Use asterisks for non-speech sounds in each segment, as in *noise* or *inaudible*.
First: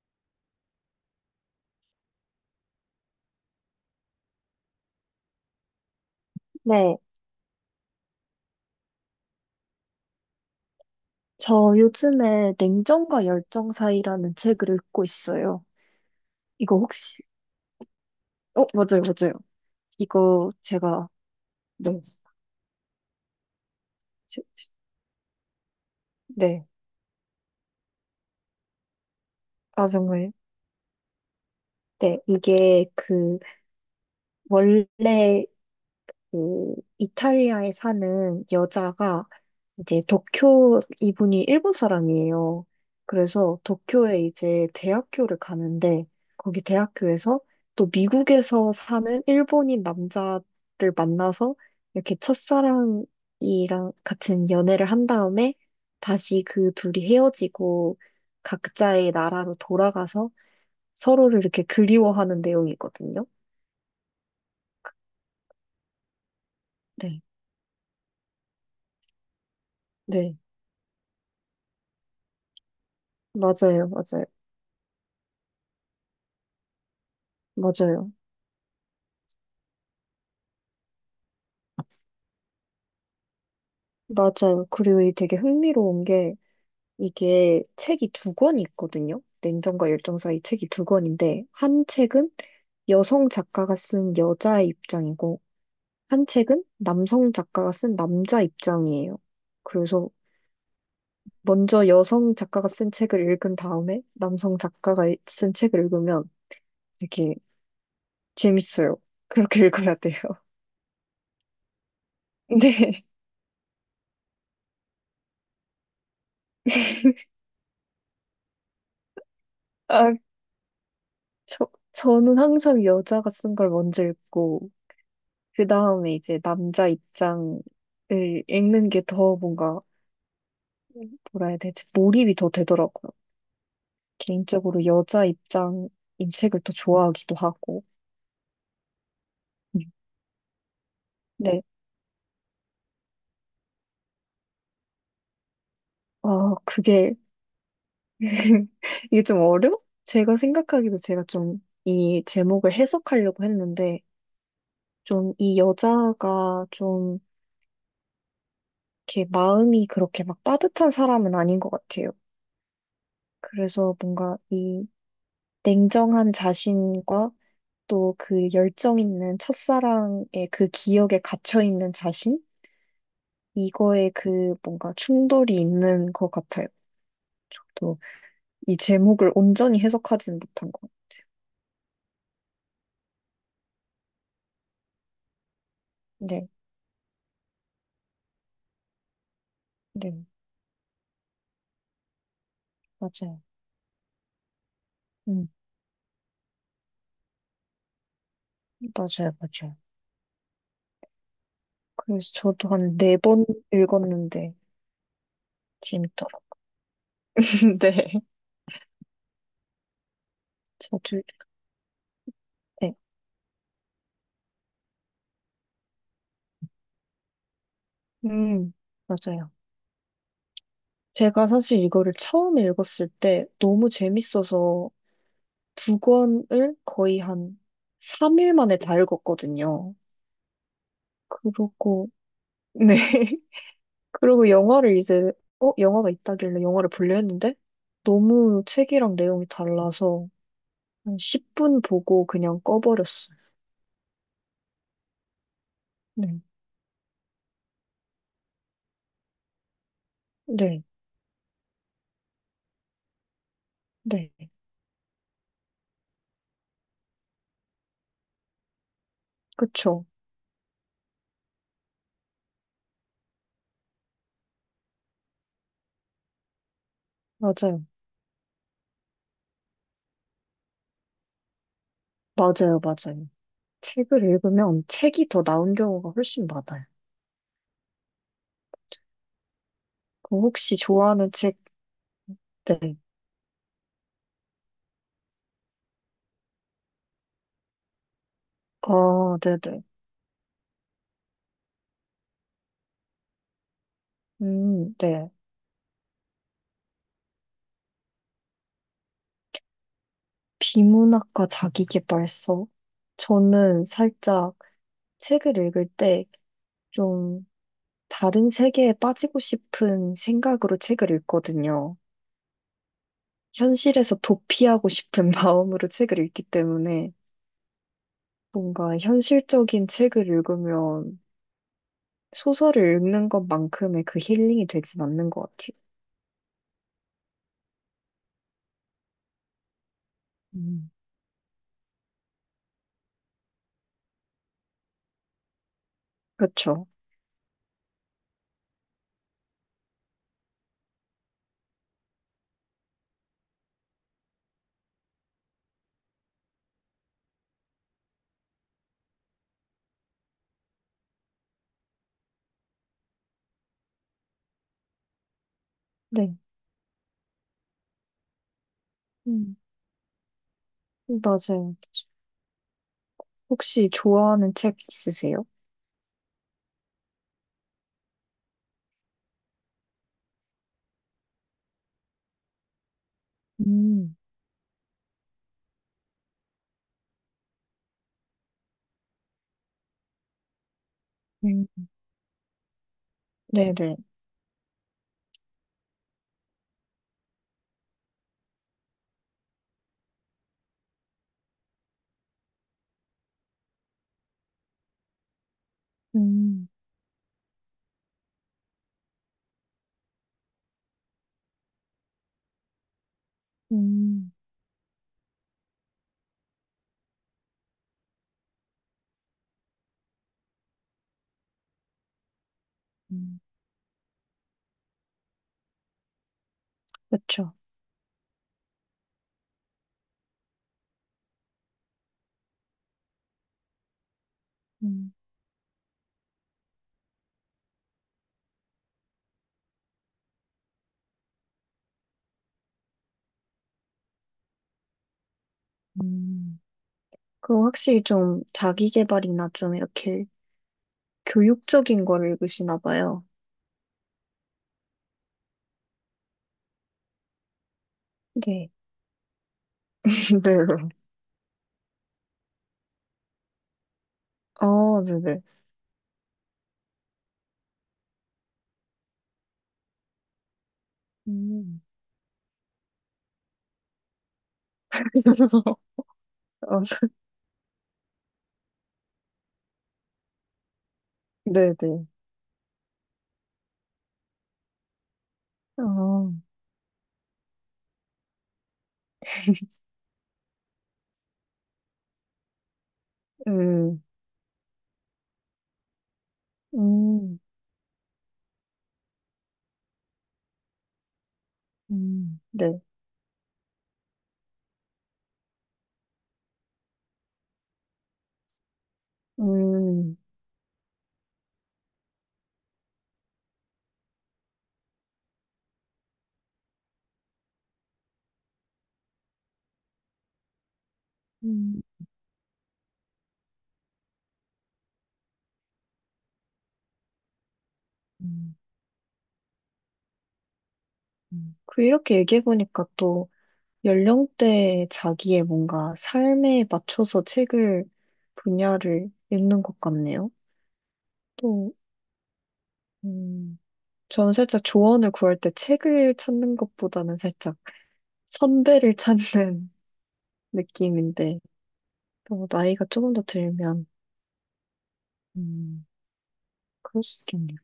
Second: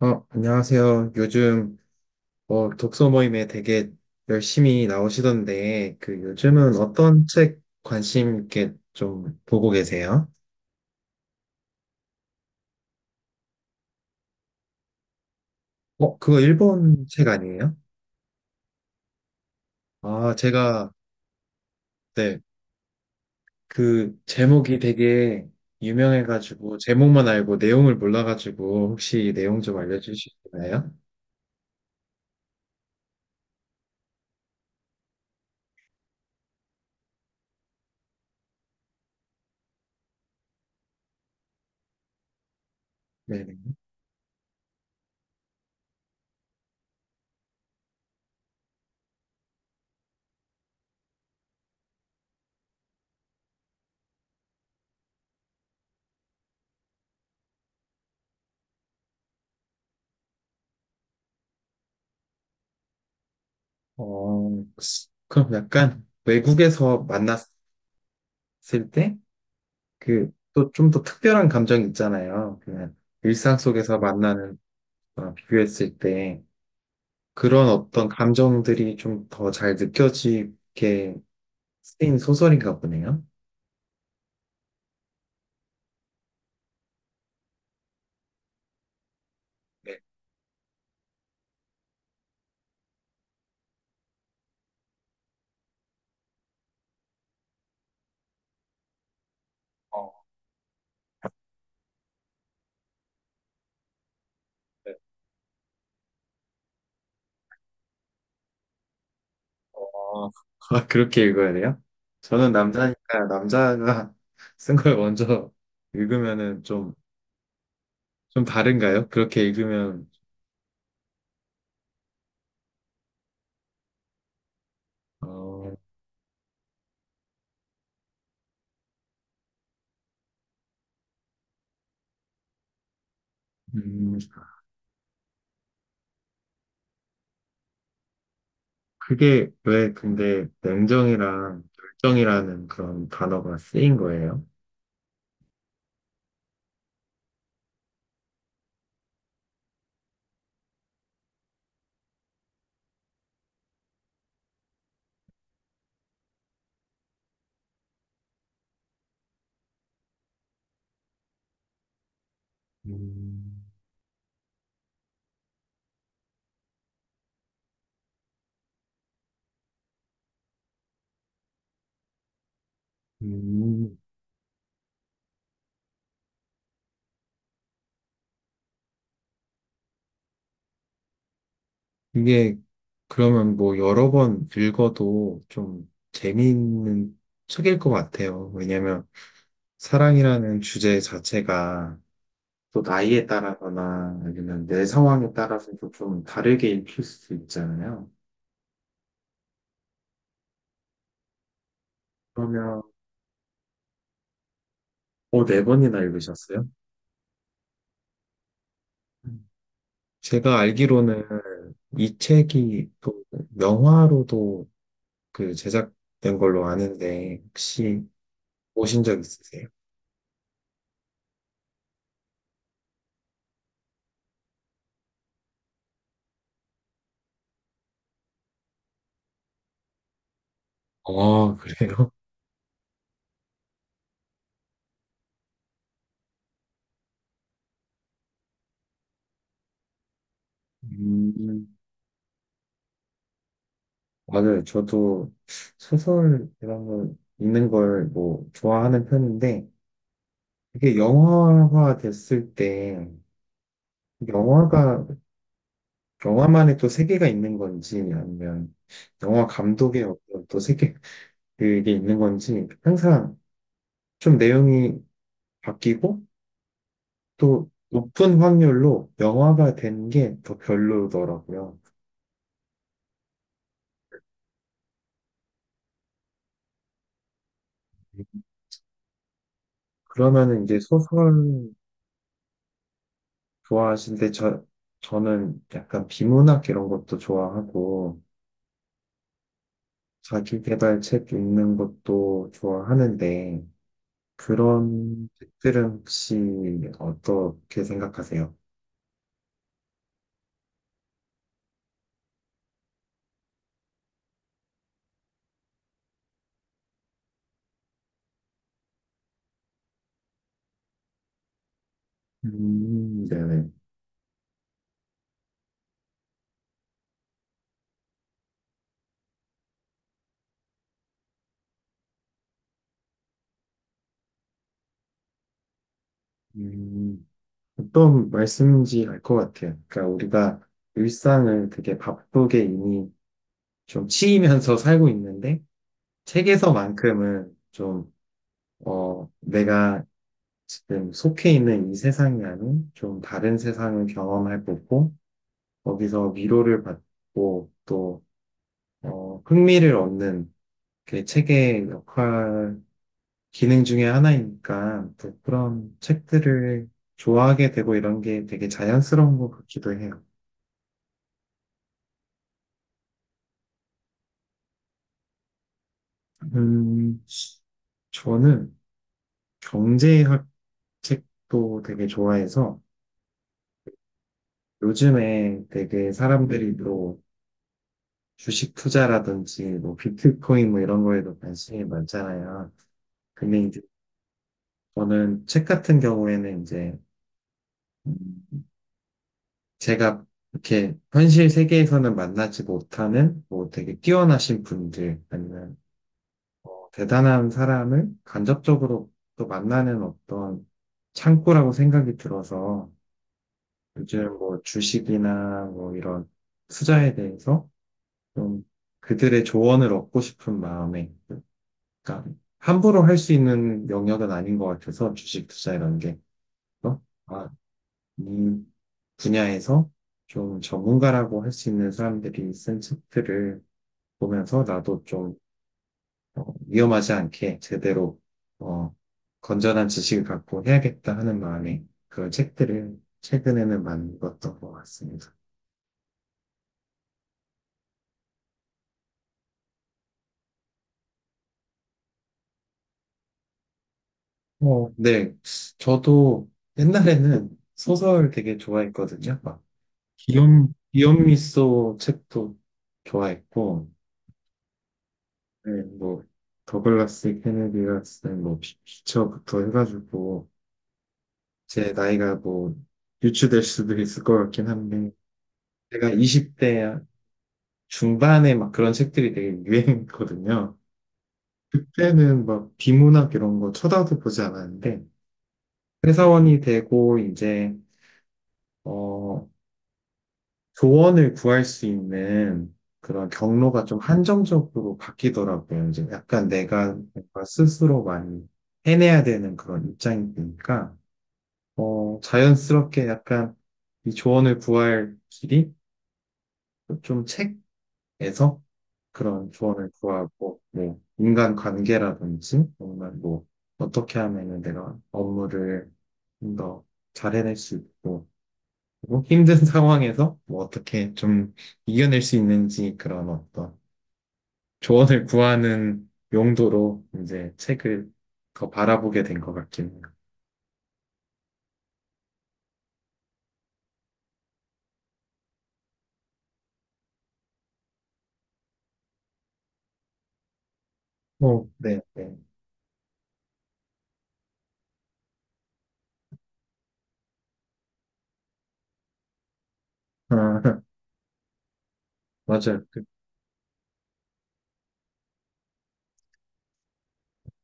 어, 안녕하세요. 요즘 독서 모임에 되게 열심히 나오시던데, 요즘은 네, 어떤 책 관심 있게 좀 보고 계세요? 저 요즘에 냉정과 열정 사이라는 책을 읽고 있어요. 어, 그거 이거 일본 혹시, 책 아니에요? 어, 맞아요, 맞아요. 아, 이거 제가, 제가, 네, 네, 그 시- 시- 제목이 되게 네, 유명해가지고, 제목만 알고 내용을 몰라가지고, 혹시 내용 좀 아, 정말. 알려주시나요? 네, 이게 그, 원래 그 이탈리아에 사는 여자가 이제 도쿄 이분이 일본 사람이에요. 네네. 그래서 도쿄에 이제 대학교를 가는데 거기 대학교에서 또 미국에서 사는 일본인 남자를 만나서 이렇게 첫사랑이랑 같은 연애를 한 다음에 다시 그 둘이 헤어지고 각자의 나라로 돌아가서 서로를 이렇게 그리워하는 내용이거든요. 어, 그럼 약간 외국에서 네, 만났을 때? 그, 네, 또 좀 더 특별한 감정 이 있잖아요. 그냥 일상 맞아요, 속에서 맞아요, 만나는 거랑 비교했을 때 그런 어떤 맞아요. 감정들이 좀 더 잘 느껴지게 쓰인 소설인가 보네요. 맞아요. 그리고 이 되게 흥미로운 게 이게 책이 두 권이 있거든요. 냉정과 네. 열정 사이 책이 2권인데 한 책은 여성 작가가 쓴 여자의 입장이고 한 책은 남성 작가가 쓴 남자 입장이에요. 그래서 어, 먼저 여성 작가가 쓴 책을 읽은 다음에 남성 네. 작가가 쓴 책을 읽으면 되게 재밌어요. *laughs* 그렇게 읽어야 돼요. 어, *laughs* 아, 그렇게 읽어야 돼요? *laughs* 저는 네. 남자니까 남자가 *laughs* 쓴 걸 먼저 읽으면은 좀, 좀 다른가요? 그렇게 읽으면, 아, 저는 항상 여자가 쓴 걸 먼저 읽고 그 어, 다음에 이제 남자 입장을 읽는 게 더 뭔가, 뭐라 해야 되지, 몰입이 더 되더라고요. 음, 개인적으로 여자 입장인 책을 더 좋아하기도 하고. 그게 음. 왜 근데 냉정이랑 네. 결정이라는 그런 단어가 쓰인 거예요? 아, 그게, *laughs* 이게 좀 어려워? 제가 생각하기도 제가 좀 이 제목을 해석하려고 했는데, 좀 이 여자가 좀 이렇게 마음이 그렇게 막 따뜻한 사람은 아닌 것 같아요. 음, 그래서 뭔가 이 냉정한 자신과 또 그 열정 있는 첫사랑의 그 기억에 갇혀 있는 자신? 음, 이거에 그 뭔가 충돌이 있는 것 같아요. 저도 이 제목을 온전히 해석하진 못한 것 같아요. 이게 그러면 뭐 여러 번 읽어도 좀 네, 재미있는 책일 것 같아요. 왜냐면 네, 사랑이라는 주제 자체가 또 나이에 맞아요. 따라서나 아니면 내 상황에 음, 따라서도 좀 다르게 읽힐 수 있잖아요. 맞아요, 맞아요. 그래서 저도 그러면 한 4번 읽었는데 어, 네 번이나 재밌더라고요. 읽으셨어요? *laughs* 네. 음. 제가 자주, 알기로는 이 책이 네. 또 영화로도 그 제작된 걸로 아는데 혹시 음, 보신 적 맞아요. 있으세요? 제가 사실 이거를 처음 읽었을 때 너무 재밌어서 2권을 거의 한 3일 만에 다 읽었거든요. 아, 그러고, 그래요? 네. *laughs* 그리고 영화를 이제, 어, 영화가 있다길래 영화를 보려 했는데, 너무 책이랑 내용이 달라서 한 음, 10분 보고 그냥 꺼버렸어요. 맞아요. 저도 네. 소설 이런 거 읽는 걸 뭐 좋아하는 편인데 네. 이게 영화화 됐을 때 네. 영화가 영화만의 또 세계가 있는 건지 아니면 영화 감독의 그쵸. 어떤 또 세계 *laughs* 그게 있는 건지 항상 좀 내용이 바뀌고 또 맞아요. 높은 확률로 영화가 된 게 더 별로더라고요. 맞아요. 맞아요. 책을 읽으면 책이 더 나은 경우가 훨씬 많아요. 그럼 그러면은 혹시 이제 좋아하는 책, 소설 네. 좋아하시는데 저는 약간 비문학 이런 것도 좋아하고 아, 네네. 자기계발 책 읽는 것도 좋아하는데 그런 네. 책들은 혹시 어떻게 생각하세요? 비문학과 자기계발서? 저는 살짝 책을 읽을 때 좀 다른 세계에 빠지고 싶은 생각으로 책을 읽거든요. 네네. 현실에서 도피하고 싶은 *laughs* 마음으로 책을 읽기 때문에 뭔가 현실적인 책을 읽으면 소설을 읽는 것만큼의 그 힐링이 되진 않는 것 같아요. 음, 어떤 말씀인지 알 것 같아요. 그러니까 우리가 음. 일상을 되게 바쁘게 이미 좀 치이면서 *laughs* 살고 있는데 그렇죠. 책에서만큼은 좀 어, 내가 지금 속해 있는 이 세상이랑은 좀 다른 세상을 경험해 보고 거기서 위로를 받고 또 어, 흥미를 얻는 그 책의 역할 기능 중에 하나이니까 또 그런 네. 책들을 좋아하게 되고 이런 게 되게 자연스러운 것 음, 같기도 해요. 맞아요. 혹시 좋아하는 책 있으세요? 음, 저는 경제학 책도 되게 좋아해서 음. 요즘에 되게 사람들이 또 주식 투자라든지 뭐 비트코인 뭐 이런 거에도 음. 관심이 많잖아요. 근데 이제 네네. 저는 책 같은 경우에는 이제 음, 제가 이렇게 현실 세계에서는 만나지 못하는 뭐 되게 뛰어나신 분들 아니면 음. 뭐 대단한 사람을 간접적으로 또 만나는 어떤 창구라고 생각이 들어서 음. 요즘 뭐 주식이나 뭐 이런 투자에 대해서 좀 그들의 조언을 얻고 싶은 마음에 그러니까 함부로 할 수 음, 있는 영역은 아닌 것 같아서 주식 투자라는 게. 어? 그 아, 렇 이 분야에서 좀 전문가라고 할 수 있는 사람들이 쓴 책들을 보면서 나도 음, 좀 어, 위험하지 않게 제대로 어, 건전한 지식을 갖고 해야겠다 하는 마음에 그런 책들을 최근에는 많이 읽었던 것 같습니다. 음. 그럼 확실히 좀 자기 개발이나 좀 이렇게 교육적인 거를 읽으시나 봐요. 어, 네. 저도 옛날에는 소설 되게 네. 좋아했거든요. 막 *laughs* 네 기욤미소 책도 좋아했고, 어, 네네. 네, 뭐, 더글라스 케네디가 쓴 뭐, 피처부터 해가지고, 음. 제 나이가 뭐, 유추될 수도 있을 것 같긴 한데, *laughs* 제가 어, 20대 중반에 막 그런 책들이 되게 유행했거든요. 네네. 그때는 막 비문학 이런 거 쳐다도 보지 않았는데, 어, 회사원이 되고, 이제, 어, 조언을 구할 수 있는 그런 경로가 좀 음, 한정적으로 바뀌더라고요. 이제 약간 내가 음, 뭔가 스스로 많이 해내야 되는 그런 입장이 되니까, 어, 네. 자연스럽게 약간 이 조언을 구할 길이 좀 책에서 그런 조언을 음. 구하고, 뭐, 인간 관계라든지, 정말 뭐, 어떻게 하면은 내가 업무를 좀 더 잘 해낼 수 있고, 뭐 힘든 *laughs* 상황에서 뭐 어떻게 좀 음. 이겨낼 수 있는지 그런 어떤 조언을 구하는 용도로 이제 책을 음. 더 바라보게 된 것 같긴 해요. 음. 그 이렇게 얘기해보니까 또 연령대 자기의 뭔가 삶에 맞춰서 책을 분야를 읽는 것 같네요. 어, 또, 네, 네. 저는 살짝 조언을 구할 때 책을 찾는 것보다는 살짝 선배를 찾는 *laughs* 아, *laughs* 느낌인데, 또 맞아요. 나이가 그, 조금 더 들면, 음, 그럴 수 있겠네요.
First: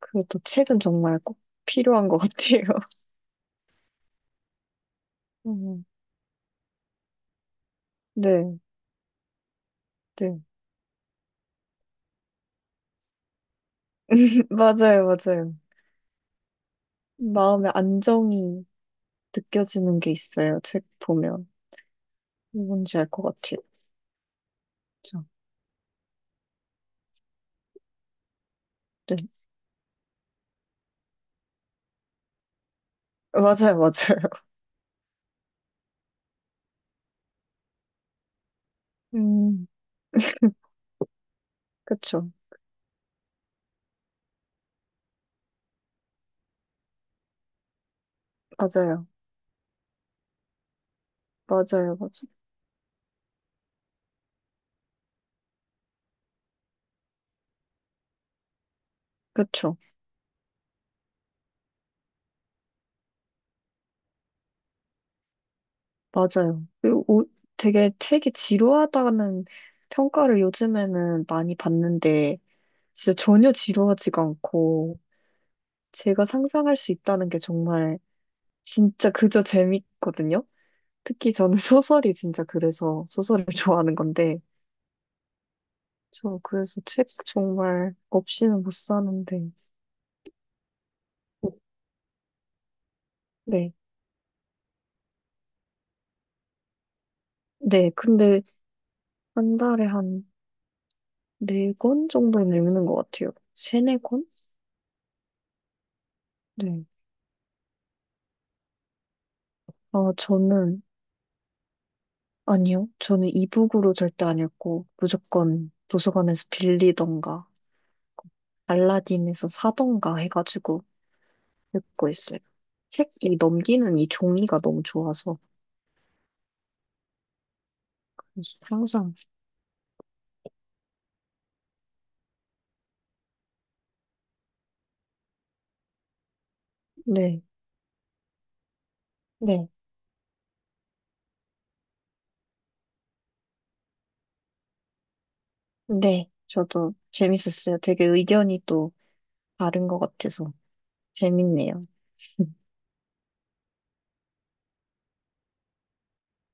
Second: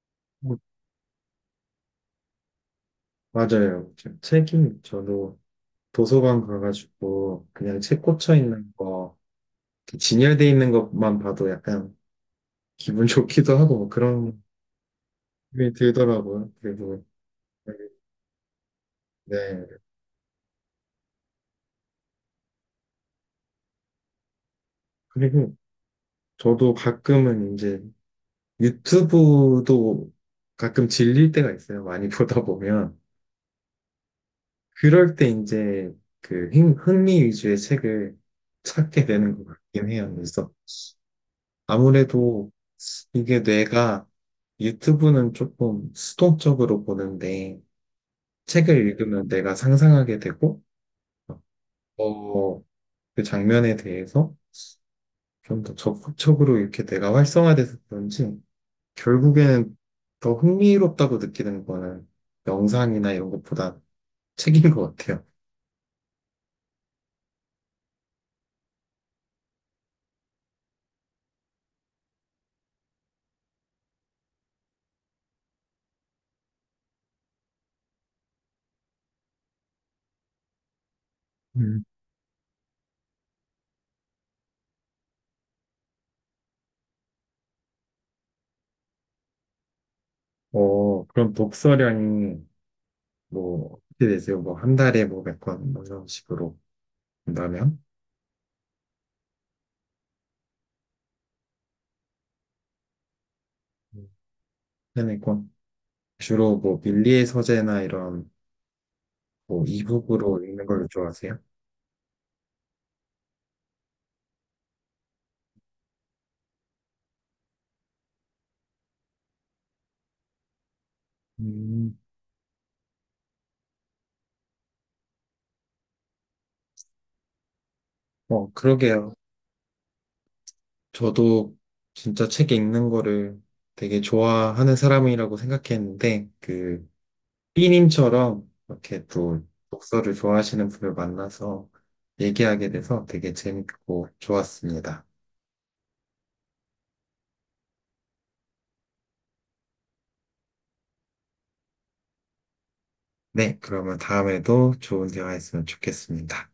그래도 뭐, 책은 정말 꼭 필요한 것 같아요. *laughs* 맞아요. 저- 책이 저도 음, 도서관 가가지고 그냥 책 꽂혀 네, 있는 거, 이렇게 네. 진열돼 있는 것만 봐도 약간 기분 *laughs* 좋기도 하고 뭐 그런 *laughs* 맞아요, 맞아요. 기분이 들더라고요. 그리고, 마음의 안정이 네. 느껴지는 게 있어요. 책 보면. 뭔지 알 것 같아요. 그렇죠. 그리고 저도 가끔은 이제 네. 유튜브도 가끔 질릴 때가 있어요. 많이 *laughs* 보다 보면. 맞아요, 맞아요. *laughs* 그럴 때 이제 그 흥미 위주의 책을 찾게 되는 것 음, 같긴 해요. 그래서 그쵸. 아무래도 이게 뇌가 유튜브는 조금 수동적으로 보는데 책을 맞아요. 읽으면 내가 상상하게 되고 맞아요, 맞아요. 어, 그 장면에 대해서 좀 더 적극적으로 이렇게 내가 활성화돼서 그런지 결국에는 그쵸. 더 흥미롭다고 느끼는 거는 영상이나 이런 것보다 책인 것 같아요. 맞아요. 그리고 되게 책이 지루하다는 평가를 요즘에는 많이 받는데, 진짜 전혀 지루하지가 않고, 제가 상상할 수 있다는 게 정말 진짜 그저 재밌거든요. 특히 저는 *laughs* 음. 소설이 진짜 그래서 소설을 *laughs* 좋아하는 건데, 저 그래서 책 정말 없이는 못 사는데, 어, 그럼 어, 독서량이 네. 뭐, 어떻게 되세요? 뭐, 한 달에 뭐, 몇 권, 뭐 이런 식으로 본다면? 네, 근데 한 달에 한 4권 정도는 읽는 것 같아요. 세네 음. 권? 네네 권. 주로 뭐, 네. 밀리의 서재나 이런, 뭐, 아, 이북으로 읽는 저는 걸 좋아하세요? 아니요. 저는 이북으로 절대 안 읽고 무조건 도서관에서 빌리던가 알라딘에서 사던가 해가지고 음. 읽고 있어요. 책이 넘기는 이 종이가 너무 좋아서 어, 그러게요. 항상 저도 진짜 책 읽는 거를 되게 좋아하는 사람이라고 생각했는데, 그, 네, B님처럼 이렇게 또 네, 독서를 좋아하시는 분을 만나서 얘기하게 돼서 되게 재밌고 좋았습니다. 네. 저도 재밌었어요. 되게 의견이 또 다른 것 같아서 재밌네요. 네, 그러면 다음에도 좋은 대화했으면 좋겠습니다.